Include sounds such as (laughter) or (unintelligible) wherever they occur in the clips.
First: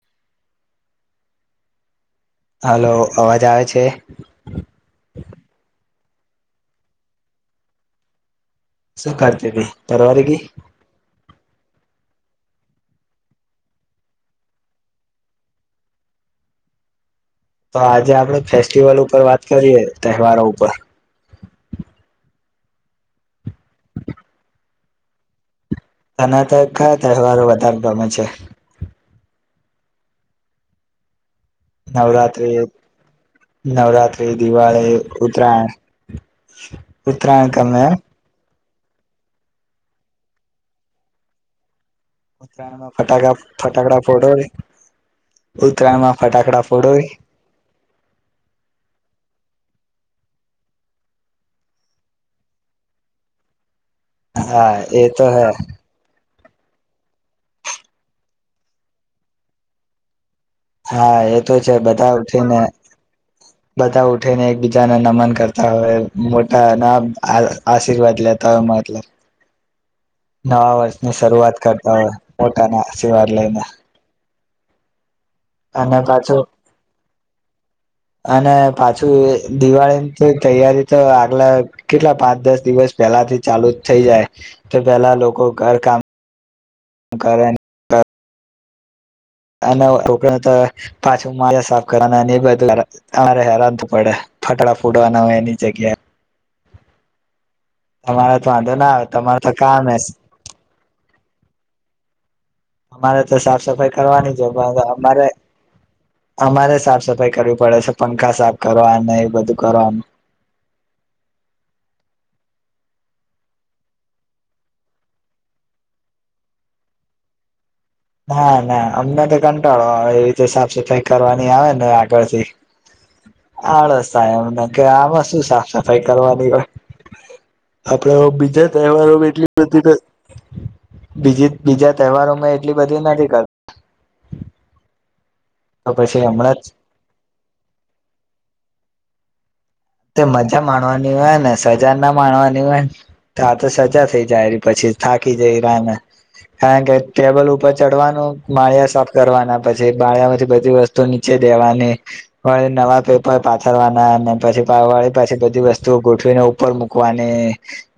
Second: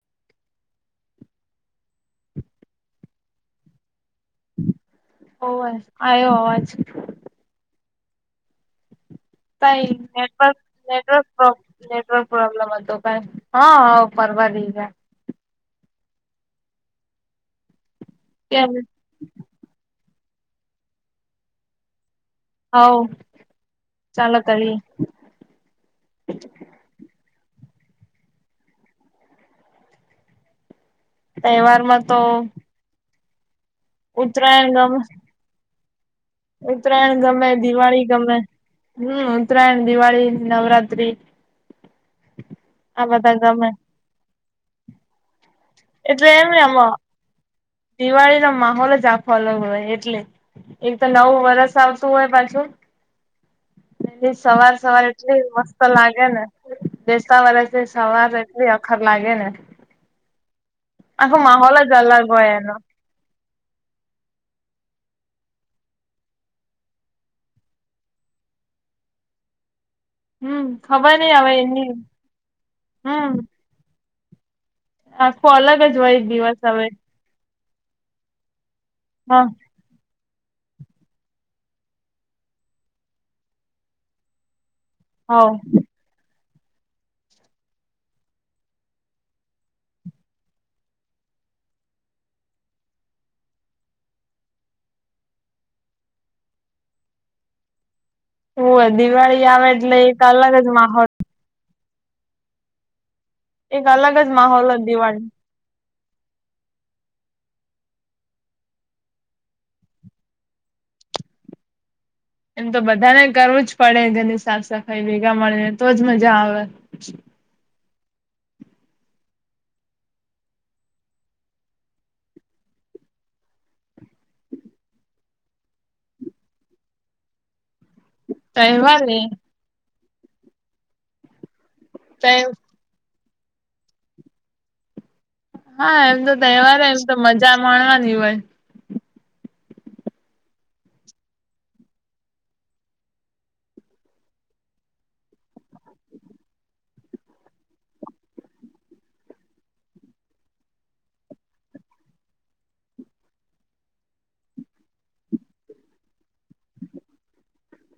(inaudible) હાલો અવાજ આવે છે? આયો અવાજ. શું કરતી ક હતી પરવારી ગઈ નેટવર્ક નેટવર્ક નેટવર્ક પ્રોબ્લેમ હતો કઈ, હા ફરવા દઈ જાય. તો આજે આપણે કેમ ફેસ્ટિવલ ઉપર વાત કરીએ તહેવારો ઉપર. હ ચાલ કરીએ. આનાત કયા તહેવારો વધાર ગમે છે? તહેવાર માં તો નવરાત્ર્રી ઉત્તરાયણ ગમે દિવાળી ઉત્તરાયણ. ઉત્તરાયણ ગમે દિવાળી ગમે. હમ ઉત્તરાયણ દિવાળી નવરાત્ર્રી. ઉતરાણ ફટા ફટાકડા ફટો એટલે એમને આમ ફોડો દિવાળી ન માહોલ જ ફોલો હોય એટલે, એક તો નવું વરષ આવતું હોય પાછું. એ હા સવાર સવાર એ તો એટલી હે મસ્ત લાગે ને. દસ્તા વર સવાર એટલી અખર લાગે ને. હા આખો એ તો છે માહોલ જ બધ અલગ હોય ઉઠીને એનો બતા ઉઠીને એક બીજા જાને નમન કરતા હોય મોટા ના આશીર્વાદ લેતા હોય મતલબ. (inaudible) હમ નવા વર્ષની ખબર નઈ હવે શરૂઆત એની કરતા હોય પોતાના આશીર્વાદ હમ. લઈને આખું અલગ જ અને હોય એક પાછું દિવસ હવે. અને પાછું હા દિવાળી તો તૈયારી તો આગલા કેટલા પાંચ દસ દિવસ પહેલાથી ચાલુ જ થઇ જાય. તે પેલા લોકો હોવ ઘર કામ કરે. અને લોકોને તો પાછું માજા સાફ કરવાના અને એ બધું અમારે હેરાનું પડે. ફટડા ફોડવાના હોય એની જગ્યાએ. તમારે તો હો વાંધો ના આવે તમારે દિવાળી તો આવે કામ એટલે હશે એક અલગ જ માહોલ. અમારે તો સાફ એક સફાઈ અલગ જ કરવાની છે માહોલ જ અમારે દિવાળી અમારે સાફ સફાઈ કરવી પડે છે પંખા સાફ કરવા અને એ બધું કરવાનું. (inaudible) એમ તો બધાને કરવું જ પડે જેની સાફ સફાઈ ભેગા મળીને તોજ મજા આવે. (inaudible) ના ના અમને તો કંટાળો આવે એ રીતે સાફ સફાઈ કરવાની આવે ને આગળથી. આળસ થાય એમ કે આમાં શું સાફ સફાઈ કરવાની હોય. આપડ બીજા તહેવાર તહેવારો ને એટલી બધી બીજી બીજા તહે તહેવારોમાં એટલી બધી નથી કરતા. હા એમ પછી તો હમણાં જ તહેવાર એમ તો મજા માણવાની હોય. તે મજા માણવાની હોય ને સજા ના માણવાની હોય ને, તો આ તો સજા થઈ જાય પછી. થાકી જાયરાને. હે ગર ટેબલ ઉપર ચડવાનું માળિયા સાફ કરવાના પછી માળિયામાંથી બધી વસ્તુ નીચે દેવાની અને નવા પેપર પાથરવાના ને પછી બારવાળી પાછી બધી વસ્તુઓ ગોઠવીને ઉપર મૂકવાની,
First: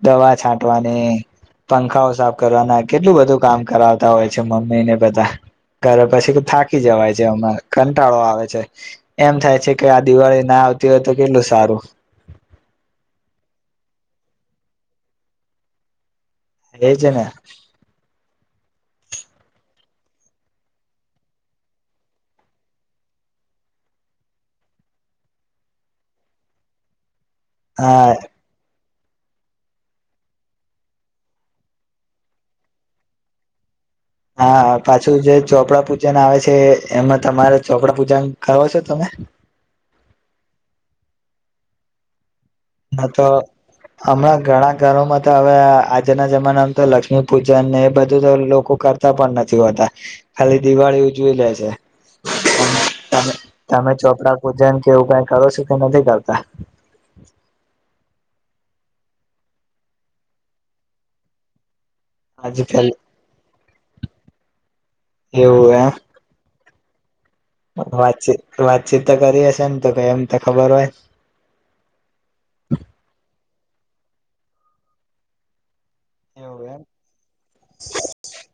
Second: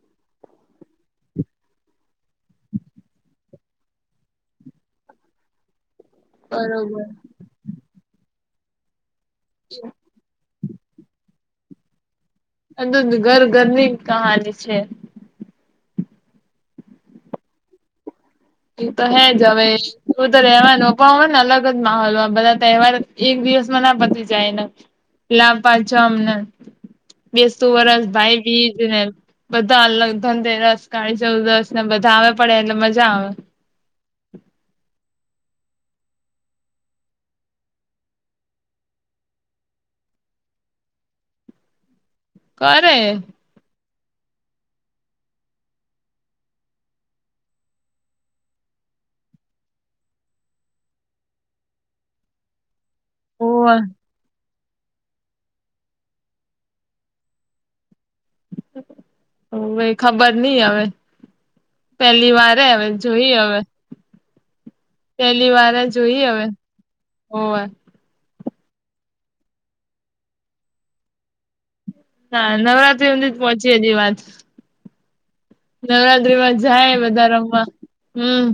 દવા છાંટવાની પંખાઓ સાફ કરવાના કેટલું બધું કામ કરાવતા હોય છે મમ્મીને બધા ઘરે પછી થાકી બરોબર જવાય છે. એમાં કંટાળો આવે છે એમ થાય છે કે આ દિવાળી ના આવ તી હોય તો કેટલું સારું. અંદદ ઘર-ઘરની કહાની છે. એજ ને. એ તો હે જ હવે એવુ તો રેવાનું પણ અલગ જ માહોલ હોય. બધા તહેવાર એક દિવસ માં ના પતી જાયન. લાભ પાંચમને બેસતું વરસ, હા ભાઈબીજ ને બધા અલગ ધનતેરસ, કાળીચૌદસને બધા આવે પણ એ મજા આવે. હા, પા છુ જે ચોપડા પૂજન આવે છે, એમાં તમારે ચોપડા પૂજન કરો છો તમે? (inaudible) કરે. ના તો હમણાં ઘણા ઘરોમાં તો હવે આજના જમાનામાં તો લક્ષ્મી પૂજનને એ બધું તો લોકો કરતા તા પણ નથી હોતા. ખાલી દિવાળી ઉજવી લે છે. (inaudible) તમે, તમે ચોપડા પૂજન કે એવું કઈ કરો છો કે નથી કરતા? અ ભઈ ખબર નઈ હવે. પહેલી આજ વારે હવે ખાલી જોઈએ હવે. પેલી એવું વારે એમ જોઈએ હવે. હોવે વાતચીત, વાતચીત તો કરી હશે ને તો કે એમ તો ખબર હોય. ના, નવરાત્રી હુધી જ પહોંચી એ દી વાત. નવરાત્રીમાં એવું એમ. જાય બધા રમવા. હમ.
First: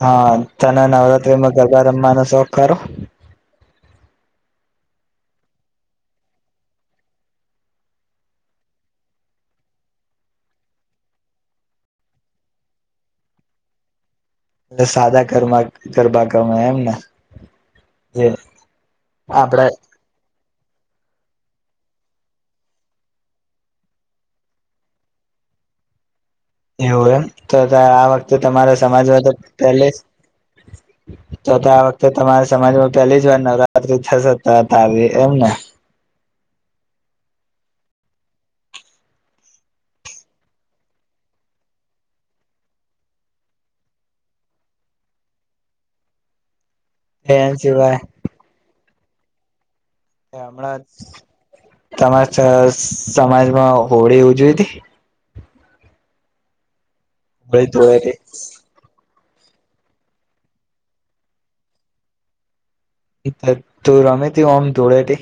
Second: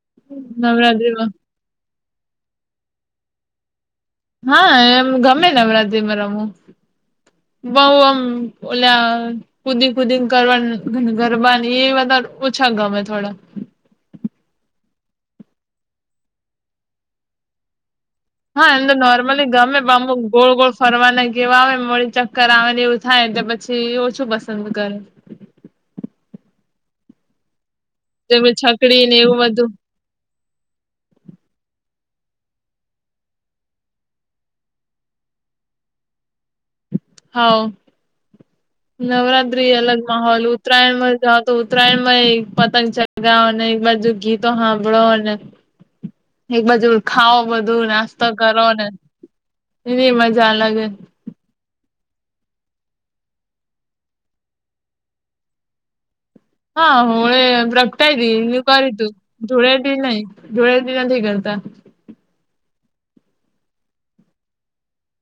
હન, તને નવરાત્રીમાં ગરબા રમવાનો શોખ ખરો? હા, એમ ગમે નવરાત્રીમાં રમવુ. બઉ આમ ઓલા કુદી-કુદીન કરવાન ગરબાન એ બધા ઓછા ગામ થોડા. એટલે સાદા કરવા ગરબા ગમે એમને? હા, એમ તો નોમલી ગમે પણ આમ બઉ ગોળ-ગોળ ફરવાના કે એવા આવે, વડી ચક્કર આવે ને એવું થાય એટલે પછી ઓછું પસંદ કરુ. (inaudible) એવું એમ. તો તો આ વખતે તેમ તમારે છકડી ને સમાજમાં તો એવું બધું પહેલે (inaudible) તો તો આ વખતે તમારે સમાજમાં પેલી જ વાર નવરાત્રી થશે. તો તો આવી એમને. હા. નવરાત્રી અલગ માહોલ. ઉત્તરાયણમાં જાઓ તો ઉત્તરાયણમાં એક પતંગ ચગાવ અને જો ગીતો સાંભળો ન. એક બા ખાઓ એના બધું સિવાય નાસ્તો કરો ન એની મજા અલગ. તમાર સ સમાજમાં હોળી ઉજવી તી? હા, હોળી ધૂળેટી પ્રગટાયતી એવુ કર્યુ તું. ધુળેટી નઈ ધુળેટી નથી કરતા. (unintelligible) તો રમે તે આમ ધુળેટી?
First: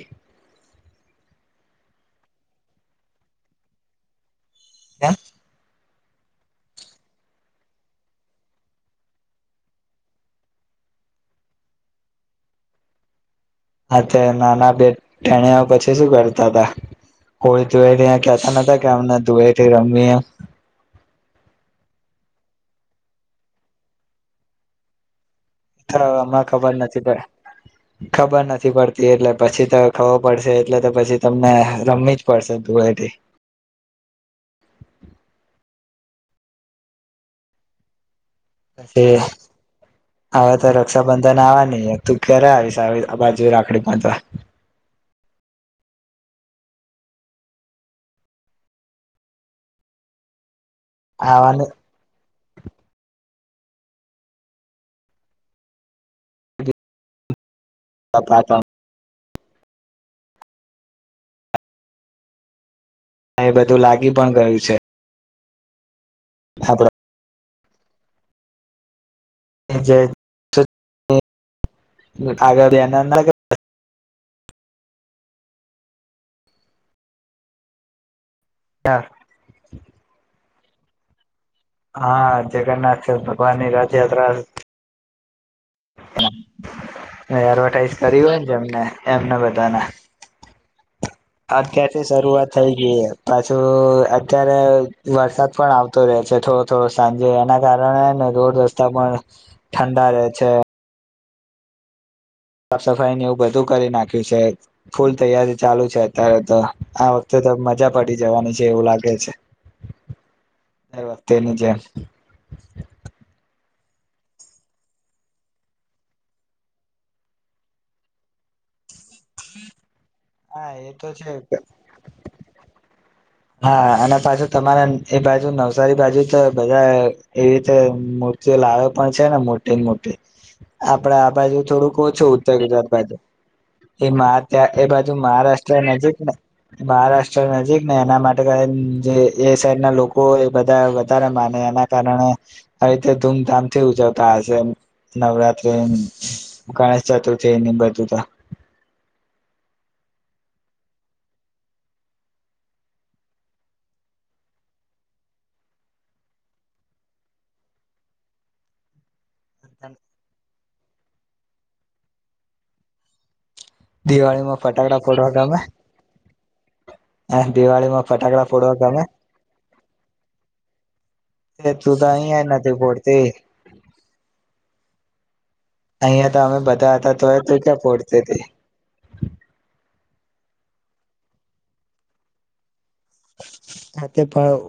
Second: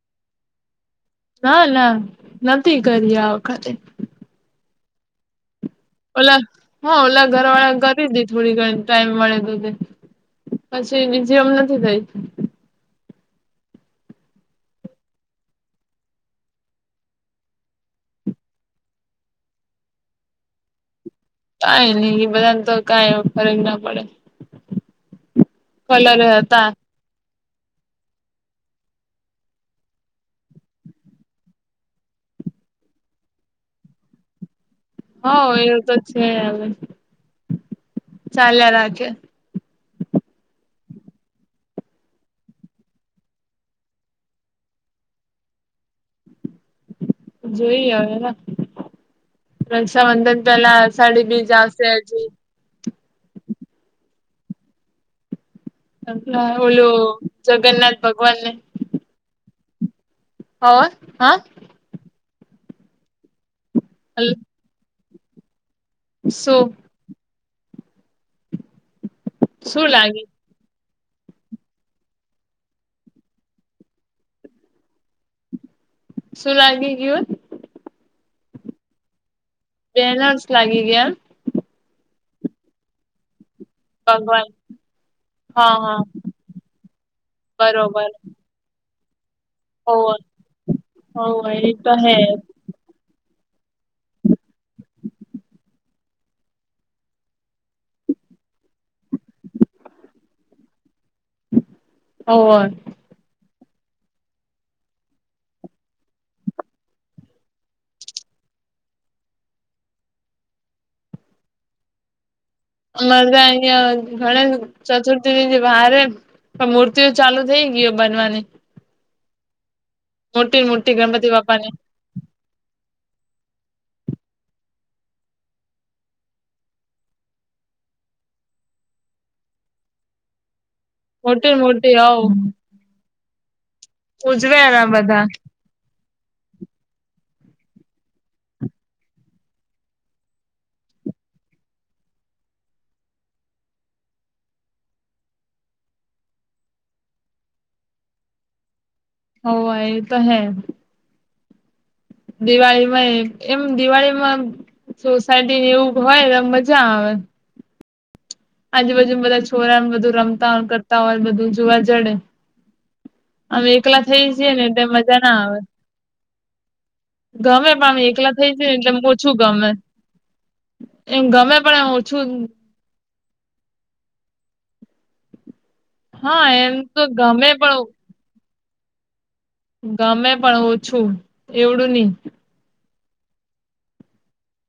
ના, ના નથી કરી આ વખતે. કેમ? ઓલા, હન ઓલા ઘરવાળા કરી તી થોડી ઘણી ટાઈમ મળે તો પછી બીજી એમ નથી કરી. અત્યારે નાના બે ટેણીયાઓ પછી શું કરતા તા? કોઈ ધુ થી કેતા નતા કે અમને ધુવે થી રમીએ? નઈ નઈ એ બધાને તો કઈ ફરક ના પડે. કલર અને હતા ખબર નથી ભાઈ (inaudible) ખબર નથી પડતી એટલે પછી તો ખબર પડશે એટલે તો પછી તમને રમી જ પડશે ધૂળેથી. હ એવું તો છે હવે. ચાલ્યા રાખે પછી હવે તાર રક્ષાબંધન આવવા ન તું ક્યારે આવીશ આવી બાજુ રાખડી બાંધવા? જોઈ હવેે રક્ષાબંધન પેલા સાડી બીજ આવવાનું આવશે હજી. ઓલું જગન્નાથ ભગવાનને હોર હા. હા એ બધું લાગી હલો પણ ગયું છે. શું? શું આપડ જે લાગી? (unintelligible) શું લાગે રુ? (inaudible) બેલાન્સ લાગી ગયા? હા જગન્નાથ ભગવાન ની રથયાત્રા ભગવાન હા હા એડવર્ટાઈઝ બરોબર કર હોય જે એમને એમને બધાને. હોવે હોવે એ તો અત્યારથી હે શરૂઆત થઈ ગઈ પાછું અત્યારે વરસાદ પણ આવતો રહે થોડો થોડો સાંજે એના કારણેને રોડ રસ્તા પણ ઠંડા રહે છે. હોવે સાફ સફાઈ એવું બધું કરી નાખ્યું છે ફૂલ તૈયારી ચાલુ છે અત્યારે તો આ વખતે તો મજા પડી જવાની છે. એવું લાગે છે. (inaudible) દર વખતેની જેમ. (inaudible) ચતુર્થી વાર પણ મૂર્તિઓ ચાલુ થઈ ગયો બનવાની. (unintelligible) મોટી હા એ મોટી તો છે ગણપતિ બાપ્પાની. હા અને પાછું તમારે એ બાજુ નવસારી બાજુ તો બધા એવી રીતે લાવે પણ છે ને મોટે મોટી. આપડે આ મોટી બાજુ મોટી થોડુંક ઓ હોવ છું ઉત્તર ગુજરાત બાજુ. એ ઉજવે ત્યાં એ એના બાજુ બધા મહારાષ્ટ્ર નજીકને મહારાષ્ટ્ર નજીક એના માટે એ સાઈડ ના લોકો એ બધા વધારે માને એના કારણે ધૂમધામથી ઉજવતા હશે. નવરાત્રી, ગણેશ ચતુર્થી બધું તો? (unintelligible) ઓ તો હૈ દિવાળીમાં એમ દિવાળીમાં સોસાયટી ની એવું હોય એ મજા આવે આજુબાજુ બધા છોરા ને બધું રમતા હોય કરતા હોય ને બધું જોવા જડે આમ એકલા થઈ જીએ દિવાળીમાં ને એટલે ફટાકડા મજા ફોડવા ના ગમે આવે ગમે પણમ દિવાળીમાં એકલા ફટાકડા થઇ જ ને ફોડવા એટલે ગમે ઓછું ગમે-' એમ ગમે એ પણ એમ તું તો ઓછું અહિયાં નથી ફોડતી અહિયાં તો હા અમે એમ બધા હતા તો ગમે ત પણ ક્યાં ફોડતી ગમે પણ ઓછું એવડું નહ હા તે પણ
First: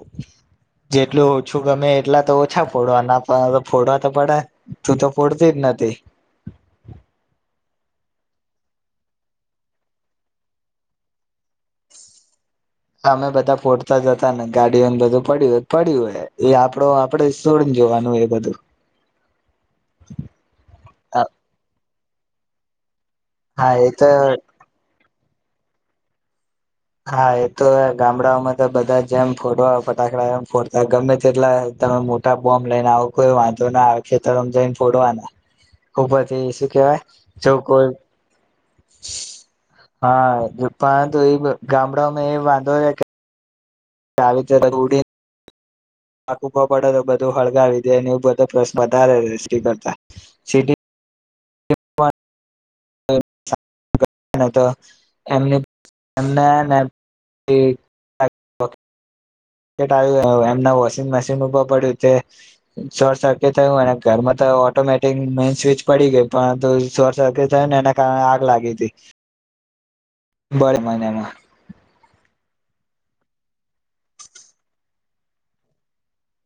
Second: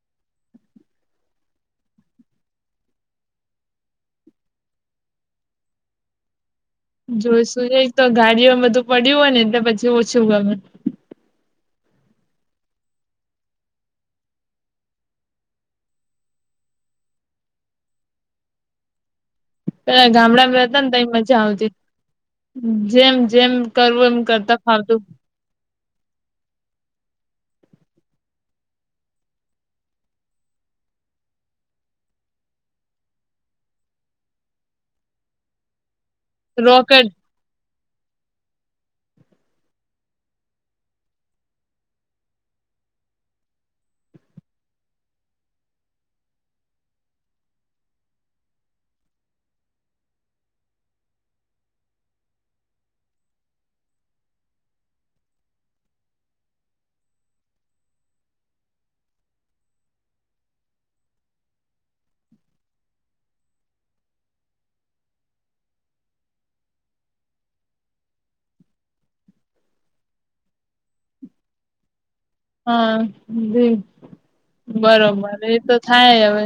જેટલું ઓછું ગમે એટલા તો ઓછા ફોડવા ના ફોડવા તો પડે તું તો ફોડતી એના તે (unintelligible) જોઈશું તો ગાડીઓમાં બધું પડ્યું હોય ને એટલે પછી ઓછું ગમે અમે બધા ફોટતા જતા ને ગાડીઓને બધું પડ્યું હોય પડ્યું હોય એ આપડો આપડેોડ જોવાનું એ બધું પ ગામડામાં બેતા ને તો મજા આવતી હ જેમ જેમ હા એ તો કરવું એમ કરતા ખાવતું હા એ તો ગામડાઓમાં તો બધા જેમ ફોડવા ફટાકડા એમ ફોડતા ગમે તેટલા ત મોટા બોમ્બ લઈને આવો કોઈ વાંધો ના આવે ખેતર જઈને ફોડવાના (unintelligible) ખૂબધી શું કેવાય રોકેટ જો કોઈ હા જોપા તો એ ગામડામાં એ વાંધો છે કે ચાવ જડી આકૂભ પડે તો બધું હળગાવી દે એવ બધશ વધારે કરતા પણર તો એમ એમનાને ઓકે ટ આવ એમના વોશિંગ મશીન ઉભર પડ્યું તે શોર્ટ સર્કિટ થયું અને ઘરમાં ઓટોમેટિક મે સ્વિચ પડી ગઈ પરંતુ શોર્ટ સર્ક્યટ થયો ને એના કારણે આગ લાગી હતી (unintelligible) બડ મહિનામાં હા બ (unintelligible) બરોબર એ તો થાય હવે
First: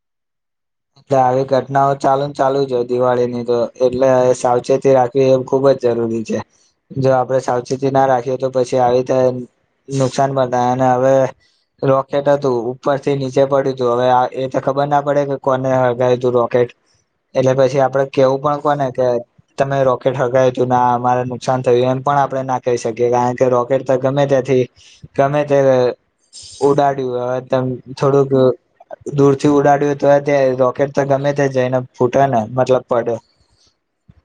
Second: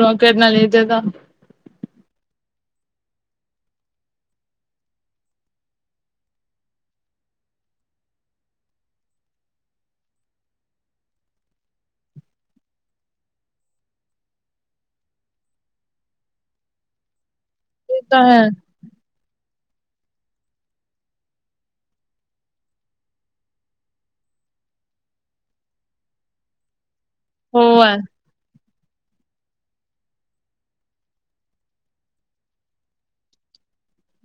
રોકેટ ના લી એ આવી ઘટનાઓ ચાલુ ને ચાલુ જો દિવાળી ની તો એટલે સાવચેતી રાખવી એ ખુબ જ જરૂરી છે જો આપડણે સાવચેતી ના રાખીએ તો પછી આવી રીતે નુકસાન પણ થાય અને હવે રોકેટ હતું ઉપર થી નીચે પડ્યું હતું હવે એ તો ખબર ના પડે કે કોને હગ તું રોકેટ એટલે પછી એ આપડે તો હે કેવું પણ કોને કે તમે રોકેટ હગાવી તું ના અમારે નુકસાન થયું એમ પણ આપણે ના કહી શકીએ કારણ કે રોકેટ તો ગમે ત્યાં ગમે તે ઉડા હવે હોવે થોડુંક દૂર થી ઉડાડ્યું તો રોકેટ તો ગમે તે જ એને ફૂટે ને મતલબ પડ્યો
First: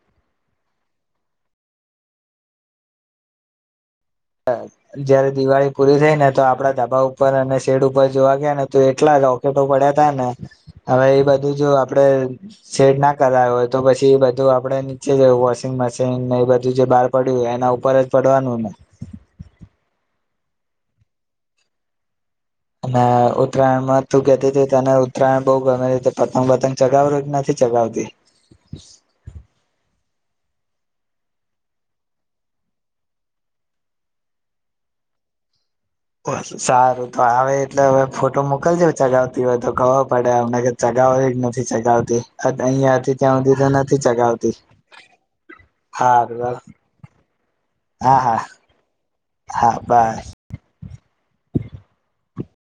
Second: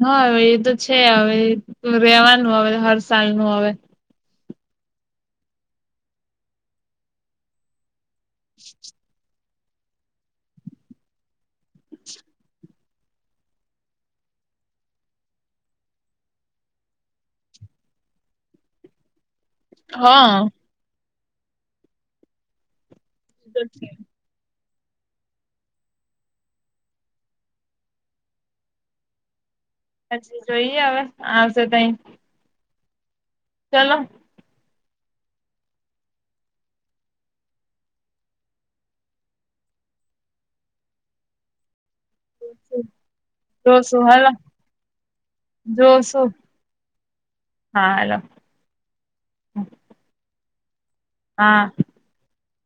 હા એ તો છે હવે રેવાનું હવે હર સાલનું હવે જયારે દિવાળી પૂરી થઈ ને તો આપડા ધબા ઉપર અને શેડ ઉપર ર જોવા ગયા ને તો એટલા રોકેટો પડ્યા તા ને હવે એ બધું જો આપડે શેડ ના કરાય હોય તો પછી એ બધું આપડે નીચે જ વોશિંગ મશીન એ બધું જે બહાર પડ્યું હોય એને ઉપર જ પડવાનું ને હા અને ઉત્તરાયણમાં તું કે તને ઉત્તરાયણ બહુ ગમે રીતે પતંગ પતંગ ચગાવ કે નથી ચગાવતી પછી જોઈએ હવે આવશે તઈ ચાલો બ સારું તો આવે એટલે હવે ફોટો મોકલજ ચગાવતી હોય તો ખો પડેમ ચગ એ જ નથી ચગાવતી અહંયાથી ત્યાં સુધી તો નથી જોશું હાલો ચગાવતી હા જોશું વા હા હા હા બાય હા